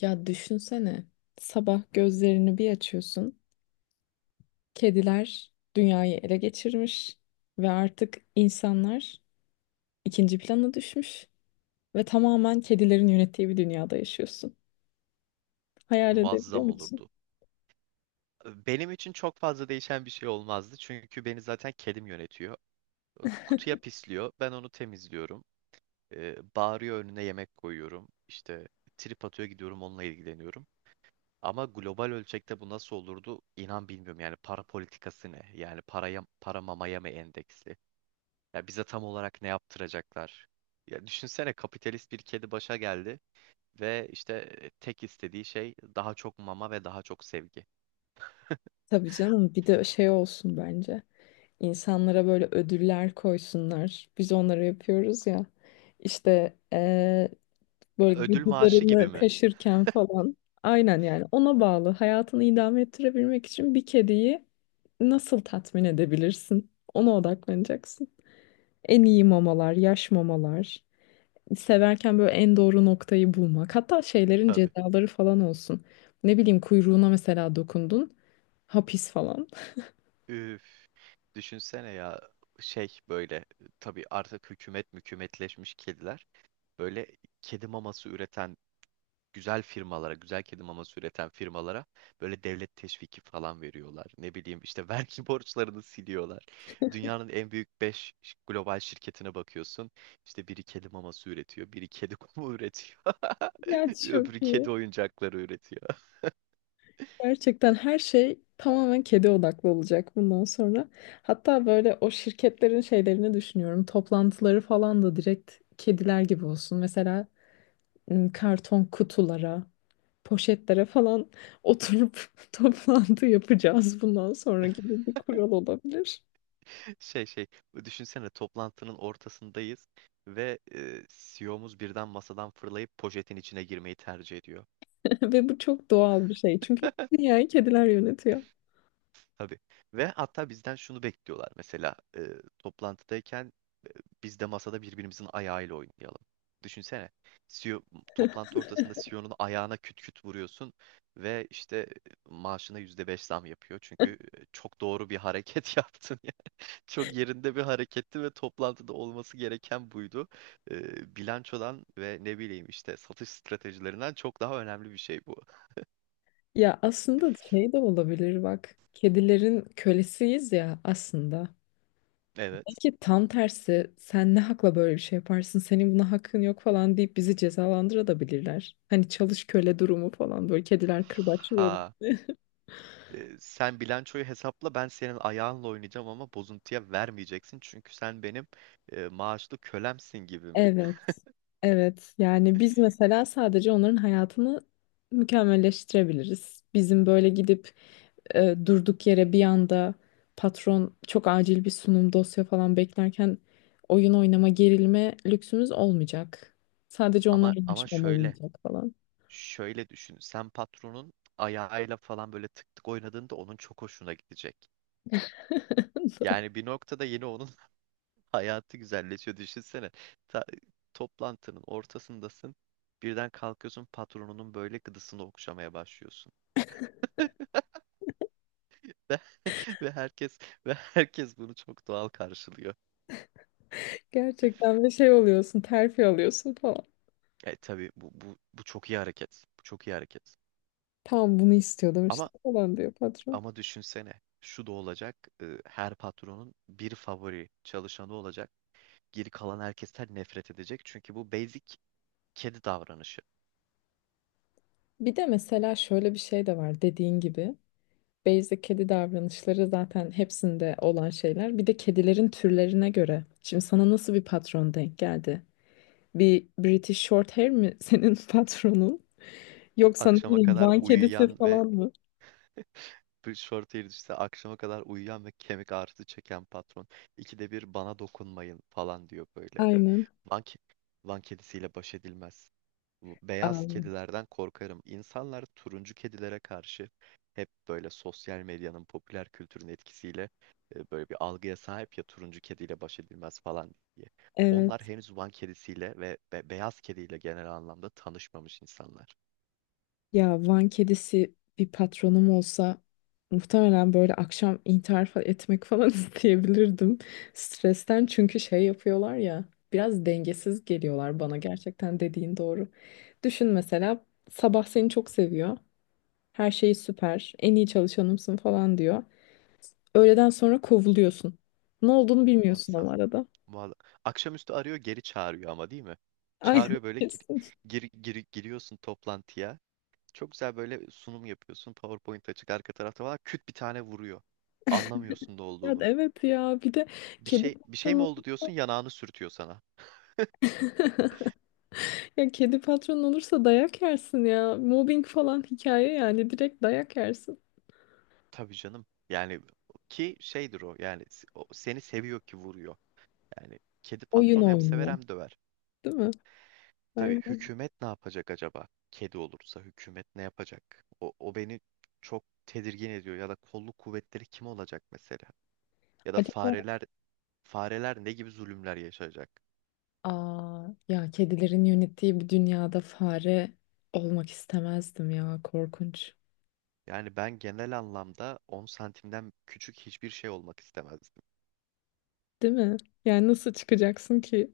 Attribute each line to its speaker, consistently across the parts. Speaker 1: Ya düşünsene, sabah gözlerini bir açıyorsun, kediler dünyayı ele geçirmiş ve artık insanlar ikinci plana düşmüş ve tamamen kedilerin yönettiği bir dünyada yaşıyorsun. Hayal edebiliyor
Speaker 2: Muazzam
Speaker 1: musun?
Speaker 2: olurdu. Benim için çok fazla değişen bir şey olmazdı. Çünkü beni zaten kedim yönetiyor. Kutuya pisliyor. Ben onu temizliyorum. Bağırıyor önüne yemek koyuyorum. İşte trip atıyor gidiyorum onunla ilgileniyorum. Ama global ölçekte bu nasıl olurdu? İnan bilmiyorum. Yani para politikası ne? Yani para mamaya mı endeksli? Ya bize tam olarak ne yaptıracaklar? Ya düşünsene kapitalist bir kedi başa geldi ve işte tek istediği şey daha çok mama ve daha çok sevgi.
Speaker 1: Tabii canım, bir de şey olsun bence. İnsanlara böyle ödüller koysunlar. Biz onları yapıyoruz ya. İşte böyle
Speaker 2: Ödül maaşı gibi
Speaker 1: gıdılarını
Speaker 2: mi?
Speaker 1: kaşırken falan. Aynen yani ona bağlı. Hayatını idame ettirebilmek için bir kediyi nasıl tatmin edebilirsin? Ona odaklanacaksın. En iyi mamalar, yaş mamalar. Severken böyle en doğru noktayı bulmak. Hatta şeylerin
Speaker 2: Tabii.
Speaker 1: cezaları falan olsun. Ne bileyim kuyruğuna mesela dokundun. Hapis falan.
Speaker 2: Üf. Düşünsene ya şey böyle, tabii artık hükümet mükümetleşmiş kediler böyle kedi maması üreten güzel kedi maması üreten firmalara böyle devlet teşviki falan veriyorlar. Ne bileyim işte vergi borçlarını siliyorlar. Dünyanın en büyük 5 global şirketine bakıyorsun. İşte biri kedi maması üretiyor, biri kedi kumu üretiyor.
Speaker 1: Ya çok
Speaker 2: Öbürü
Speaker 1: iyi.
Speaker 2: kedi oyuncakları üretiyor.
Speaker 1: Gerçekten her şey tamamen kedi odaklı olacak bundan sonra. Hatta böyle o şirketlerin şeylerini düşünüyorum. Toplantıları falan da direkt kediler gibi olsun. Mesela karton kutulara, poşetlere falan oturup toplantı yapacağız bundan sonra gibi bir kural olabilir.
Speaker 2: Şey şey Düşünsene toplantının ortasındayız ve CEO'muz birden masadan fırlayıp poşetin içine girmeyi tercih ediyor.
Speaker 1: Ve bu çok doğal bir şey. Çünkü dünyayı kediler yönetiyor.
Speaker 2: Tabii. Ve hatta bizden şunu bekliyorlar mesela, toplantıdayken biz de masada birbirimizin ayağıyla oynayalım. Düşünsene, CEO, toplantı ortasında CEO'nun ayağına küt küt vuruyorsun ve işte maaşına %5 zam yapıyor. Çünkü çok doğru bir hareket yaptın, çok yerinde bir hareketti ve toplantıda olması gereken buydu. Bilançodan ve ne bileyim işte satış stratejilerinden çok daha önemli bir şey bu.
Speaker 1: Ya aslında şey de olabilir bak. Kedilerin kölesiyiz ya aslında.
Speaker 2: Evet.
Speaker 1: Belki tam tersi sen ne hakla böyle bir şey yaparsın senin buna hakkın yok falan deyip bizi cezalandırabilirler. Hani çalış köle durumu falan böyle kediler kırbaçlıyor.
Speaker 2: Ha. Sen bilançoyu hesapla ben senin ayağınla oynayacağım ama bozuntuya vermeyeceksin çünkü sen benim maaşlı kölemsin gibi mi?
Speaker 1: Evet, evet. Yani biz mesela sadece onların hayatını mükemmelleştirebiliriz. Bizim böyle gidip durduk yere bir anda patron çok acil bir sunum dosya falan beklerken oyun oynama gerilme lüksümüz olmayacak. Sadece onlar
Speaker 2: Ama
Speaker 1: yaşamalı
Speaker 2: şöyle
Speaker 1: yiyecek falan.
Speaker 2: şöyle düşün, sen patronun ayağıyla falan böyle tık tık oynadığında onun çok hoşuna gidecek. Yani bir noktada yine onun hayatı güzelleşiyor, düşünsene. Ta- Toplantının ortasındasın. Birden kalkıyorsun patronunun böyle gıdısını okşamaya başlıyorsun. Ve, ve herkes ve herkes bunu çok doğal karşılıyor.
Speaker 1: Gerçekten bir şey oluyorsun, terfi alıyorsun falan.
Speaker 2: Tabii bu çok iyi hareket. Bu çok iyi hareket.
Speaker 1: Tamam bunu istiyordum işte
Speaker 2: Ama
Speaker 1: falan diyor patron.
Speaker 2: ama düşünsene şu da olacak. Her patronun bir favori çalışanı olacak. Geri kalan herkesten nefret edecek. Çünkü bu basic kedi davranışı.
Speaker 1: Bir de mesela şöyle bir şey de var dediğin gibi. Basic kedi davranışları zaten hepsinde olan şeyler. Bir de kedilerin türlerine göre. Şimdi sana nasıl bir patron denk geldi? Bir British Shorthair mi senin patronun? Yoksa ne
Speaker 2: Akşama
Speaker 1: bileyim
Speaker 2: kadar
Speaker 1: Van kedisi
Speaker 2: uyuyan ve
Speaker 1: falan mı?
Speaker 2: Bir short hair işte akşama kadar uyuyan ve kemik ağrısı çeken patron. İkide bir bana dokunmayın falan diyor böyle.
Speaker 1: Aynen.
Speaker 2: Van, ke- Van kedisiyle baş edilmez. Bu
Speaker 1: Aa,
Speaker 2: beyaz kedilerden korkarım. İnsanlar turuncu kedilere karşı hep böyle sosyal medyanın, popüler kültürün etkisiyle böyle bir algıya sahip, ya turuncu kediyle baş edilmez falan diye. Onlar
Speaker 1: evet.
Speaker 2: henüz Van kedisiyle ve beyaz kediyle genel anlamda tanışmamış insanlar.
Speaker 1: Ya Van kedisi bir patronum olsa muhtemelen böyle akşam intihar fa- etmek falan isteyebilirdim. Stresten çünkü şey yapıyorlar ya biraz dengesiz geliyorlar bana gerçekten dediğin doğru. Düşün mesela sabah seni çok seviyor. Her şeyi süper, en iyi çalışanımsın falan diyor. Öğleden sonra kovuluyorsun. Ne olduğunu bilmiyorsun
Speaker 2: Muazzam.
Speaker 1: ama arada.
Speaker 2: Vallahi. Akşamüstü arıyor geri çağırıyor ama, değil mi?
Speaker 1: Aynen
Speaker 2: Çağırıyor böyle,
Speaker 1: kesin.
Speaker 2: giriyorsun toplantıya. Çok güzel böyle sunum yapıyorsun. PowerPoint açık arka tarafta var. Küt bir tane vuruyor. Anlamıyorsun ne
Speaker 1: Ya,
Speaker 2: olduğunu.
Speaker 1: evet ya bir de
Speaker 2: Bir
Speaker 1: kedi
Speaker 2: şey bir şey mi
Speaker 1: patronu.
Speaker 2: oldu diyorsun, yanağını sürtüyor sana.
Speaker 1: Ya kedi patron olursa dayak yersin ya. Mobbing falan hikaye yani direkt dayak yersin.
Speaker 2: Tabii canım. Yani ki şeydir o, yani o seni seviyor ki vuruyor. Yani kedi
Speaker 1: Oyun
Speaker 2: patron hem sever
Speaker 1: oynuyor.
Speaker 2: hem döver.
Speaker 1: Değil mi?
Speaker 2: Tabii
Speaker 1: Aynen.
Speaker 2: hükümet ne yapacak acaba? Kedi olursa hükümet ne yapacak? O beni çok tedirgin ediyor. Ya da kolluk kuvvetleri kim olacak mesela? Ya da
Speaker 1: Acaba
Speaker 2: fareler ne gibi zulümler yaşayacak?
Speaker 1: aa, ya kedilerin yönettiği bir dünyada fare olmak istemezdim ya korkunç.
Speaker 2: Yani ben genel anlamda 10 santimden küçük hiçbir şey olmak istemezdim.
Speaker 1: Değil mi? Yani nasıl çıkacaksın ki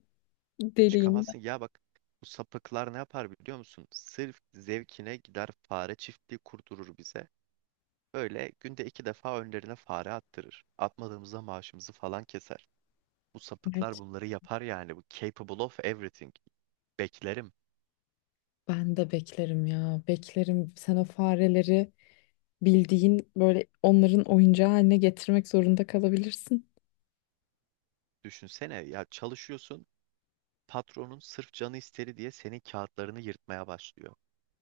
Speaker 1: deliğin?
Speaker 2: Çıkamazsın. Ya bak, bu sapıklar ne yapar biliyor musun? Sırf zevkine gider fare çiftliği kurdurur bize. Böyle günde 2 defa önlerine fare attırır. Atmadığımızda maaşımızı falan keser. Bu sapıklar
Speaker 1: Evet.
Speaker 2: bunları yapar yani. Bu capable of everything. Beklerim.
Speaker 1: Ben de beklerim ya beklerim. Sen o fareleri bildiğin böyle onların oyuncağı haline getirmek zorunda kalabilirsin.
Speaker 2: Düşünsene ya, çalışıyorsun. Patronun sırf canı istedi diye senin kağıtlarını yırtmaya başlıyor.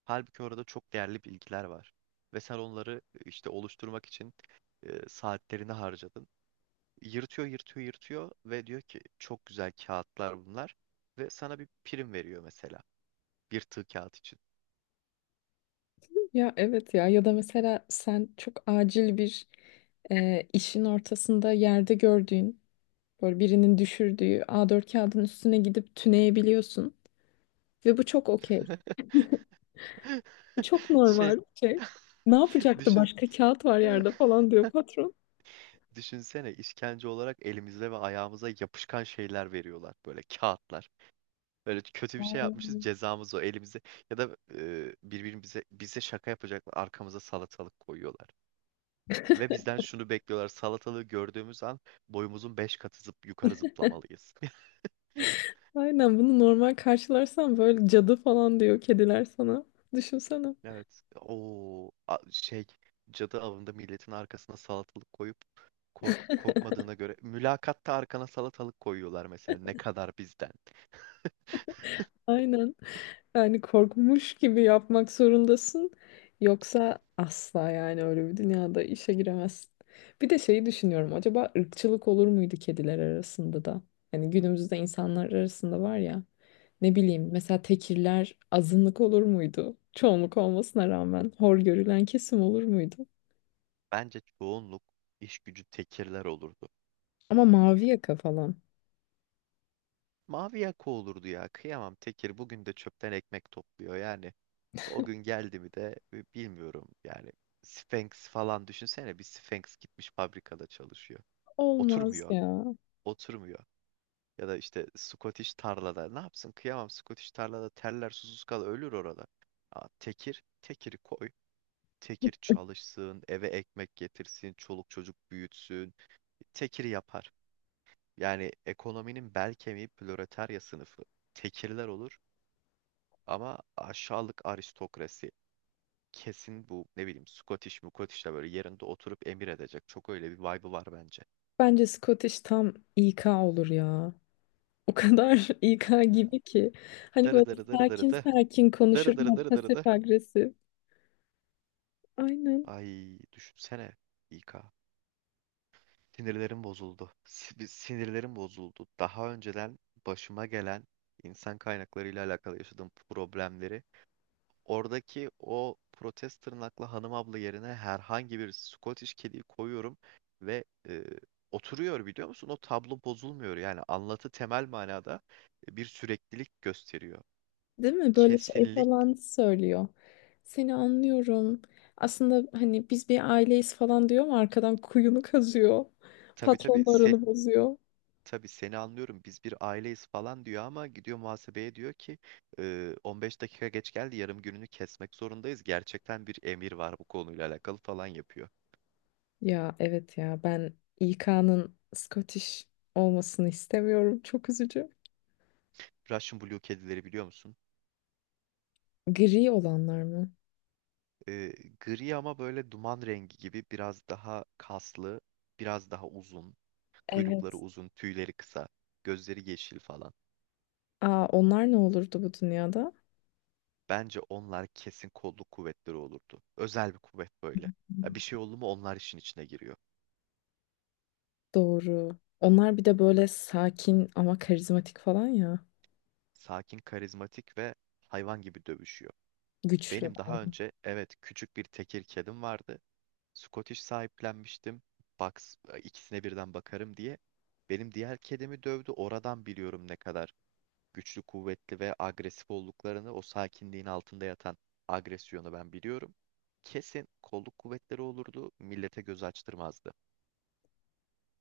Speaker 2: Halbuki orada çok değerli bilgiler var. Ve sen onları işte oluşturmak için saatlerini harcadın. Yırtıyor, yırtıyor, yırtıyor ve diyor ki çok güzel kağıtlar bunlar. Ve sana bir prim veriyor mesela. Bir tığ kağıt için.
Speaker 1: Ya evet ya ya da mesela sen çok acil bir işin ortasında yerde gördüğün böyle birinin düşürdüğü A4 kağıdın üstüne gidip tüneyebiliyorsun ve bu çok okey. Bu çok
Speaker 2: Şey
Speaker 1: normal bir şey. Ne yapacaktı
Speaker 2: Düşün.
Speaker 1: başka kağıt var yerde falan diyor patron.
Speaker 2: Düşünsene, işkence olarak elimize ve ayağımıza yapışkan şeyler veriyorlar. Böyle kağıtlar. Böyle kötü bir şey yapmışız,
Speaker 1: Ay.
Speaker 2: cezamız o elimize. Ya da bize şaka yapacaklar, arkamıza salatalık koyuyorlar. Ve bizden şunu bekliyorlar, salatalığı gördüğümüz an boyumuzun 5 katı zıp yukarı zıplamalıyız.
Speaker 1: Aynen bunu normal karşılarsan böyle cadı falan diyor kediler sana. Düşünsene.
Speaker 2: Evet. O şey, cadı avında milletin arkasına salatalık koyup korkmadığına göre, mülakatta arkana salatalık koyuyorlar mesela, ne kadar bizden.
Speaker 1: Aynen. Yani korkmuş gibi yapmak zorundasın. Yoksa asla yani öyle bir dünyada işe giremezsin. Bir de şeyi düşünüyorum. Acaba ırkçılık olur muydu kediler arasında da? Yani günümüzde insanlar arasında var ya. Ne bileyim mesela tekirler azınlık olur muydu? Çoğunluk olmasına rağmen hor görülen kesim olur muydu?
Speaker 2: Bence çoğunluk iş gücü tekirler olurdu.
Speaker 1: Ama mavi yaka falan.
Speaker 2: Mavi yaka olurdu ya. Kıyamam, tekir bugün de çöpten ekmek topluyor. Yani o gün geldi mi de bilmiyorum. Yani Sphinx falan düşünsene, bir Sphinx gitmiş fabrikada çalışıyor.
Speaker 1: Olmaz
Speaker 2: Oturmuyor.
Speaker 1: ya.
Speaker 2: Oturmuyor. Ya da işte Scottish tarlada. Ne yapsın? Kıyamam, Scottish tarlada terler, susuz kal ölür orada. Aa, tekir, tekiri koy. Tekir çalışsın, eve ekmek getirsin, çoluk çocuk büyütsün. Tekir yapar. Yani ekonominin bel kemiği proletarya sınıfı, tekirler olur. Ama aşağılık aristokrasi kesin bu, ne bileyim Scottish Mukottish de böyle yerinde oturup emir edecek. Çok öyle bir vibe'ı var bence.
Speaker 1: Bence Scottish tam İK olur ya. O kadar İK
Speaker 2: Ha.
Speaker 1: gibi ki. Hani böyle
Speaker 2: Darı darı darı darı
Speaker 1: sakin
Speaker 2: da.
Speaker 1: sakin konuşur
Speaker 2: Darı darı
Speaker 1: ama
Speaker 2: darı darı da.
Speaker 1: pasif agresif. Aynen.
Speaker 2: Ay, düşünsene, İK. Sinirlerim bozuldu. Sinirlerim bozuldu. Daha önceden başıma gelen insan kaynakları ile alakalı yaşadığım problemleri, oradaki o protez tırnaklı hanım abla yerine herhangi bir Scottish kediyi koyuyorum ve oturuyor, biliyor musun? O tablo bozulmuyor. Yani anlatı temel manada bir süreklilik gösteriyor.
Speaker 1: Değil mi? Böyle şey
Speaker 2: Kesinlik
Speaker 1: falan söylüyor. Seni anlıyorum. Aslında hani biz bir aileyiz falan diyor ama arkadan kuyunu kazıyor.
Speaker 2: tabii tabii sen
Speaker 1: Patronlarını bozuyor.
Speaker 2: tabii, seni anlıyorum, biz bir aileyiz falan diyor ama gidiyor muhasebeye diyor ki, 15 dakika geç geldi, yarım gününü kesmek zorundayız. Gerçekten bir emir var, bu konuyla alakalı falan yapıyor.
Speaker 1: Ya evet ya ben İK'nın Scottish olmasını istemiyorum. Çok üzücü.
Speaker 2: Russian Blue kedileri biliyor musun?
Speaker 1: Gri olanlar mı?
Speaker 2: E, Gri ama böyle duman rengi gibi, biraz daha kaslı, biraz daha uzun. Kuyrukları
Speaker 1: Evet.
Speaker 2: uzun, tüyleri kısa, gözleri yeşil falan.
Speaker 1: Aa, onlar ne olurdu bu dünyada?
Speaker 2: Bence onlar kesin kolluk kuvvetleri olurdu. Özel bir kuvvet böyle. Ya bir şey oldu mu onlar işin içine giriyor.
Speaker 1: Doğru. Onlar bir de böyle sakin ama karizmatik falan ya.
Speaker 2: Sakin, karizmatik ve hayvan gibi dövüşüyor.
Speaker 1: Güçlü.
Speaker 2: Benim daha önce, evet, küçük bir tekir kedim vardı. Scottish sahiplenmiştim. Box, ikisine birden bakarım diye. Benim diğer kedimi dövdü. Oradan biliyorum ne kadar güçlü, kuvvetli ve agresif olduklarını, o sakinliğin altında yatan agresyonu ben biliyorum. Kesin kolluk kuvvetleri olurdu, millete göz açtırmazdı.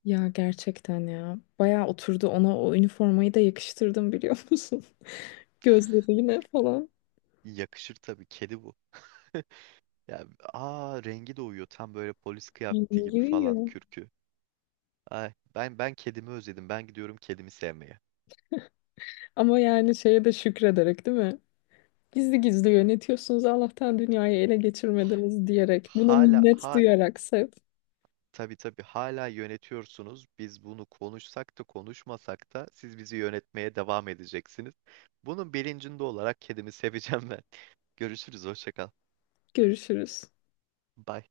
Speaker 1: Ya gerçekten ya. Bayağı oturdu ona o üniformayı da yakıştırdım biliyor musun? Gözlerine falan.
Speaker 2: Yakışır tabii, kedi bu. Ya, aa, rengi de uyuyor, tam böyle polis kıyafeti gibi falan
Speaker 1: Giriyor.
Speaker 2: kürkü. Ay, ben kedimi özledim. Ben gidiyorum kedimi sevmeye.
Speaker 1: Ama yani şeye de şükrederek değil mi? Gizli gizli yönetiyorsunuz Allah'tan dünyayı ele
Speaker 2: H-
Speaker 1: geçirmediniz diyerek. Buna
Speaker 2: Hala,
Speaker 1: minnet
Speaker 2: hala.
Speaker 1: duyarak sev.
Speaker 2: Tabii, tabii, hala yönetiyorsunuz. Biz bunu konuşsak da konuşmasak da siz bizi yönetmeye devam edeceksiniz. Bunun bilincinde olarak kedimi seveceğim ben. Görüşürüz, hoşça kal.
Speaker 1: Görüşürüz.
Speaker 2: Bye.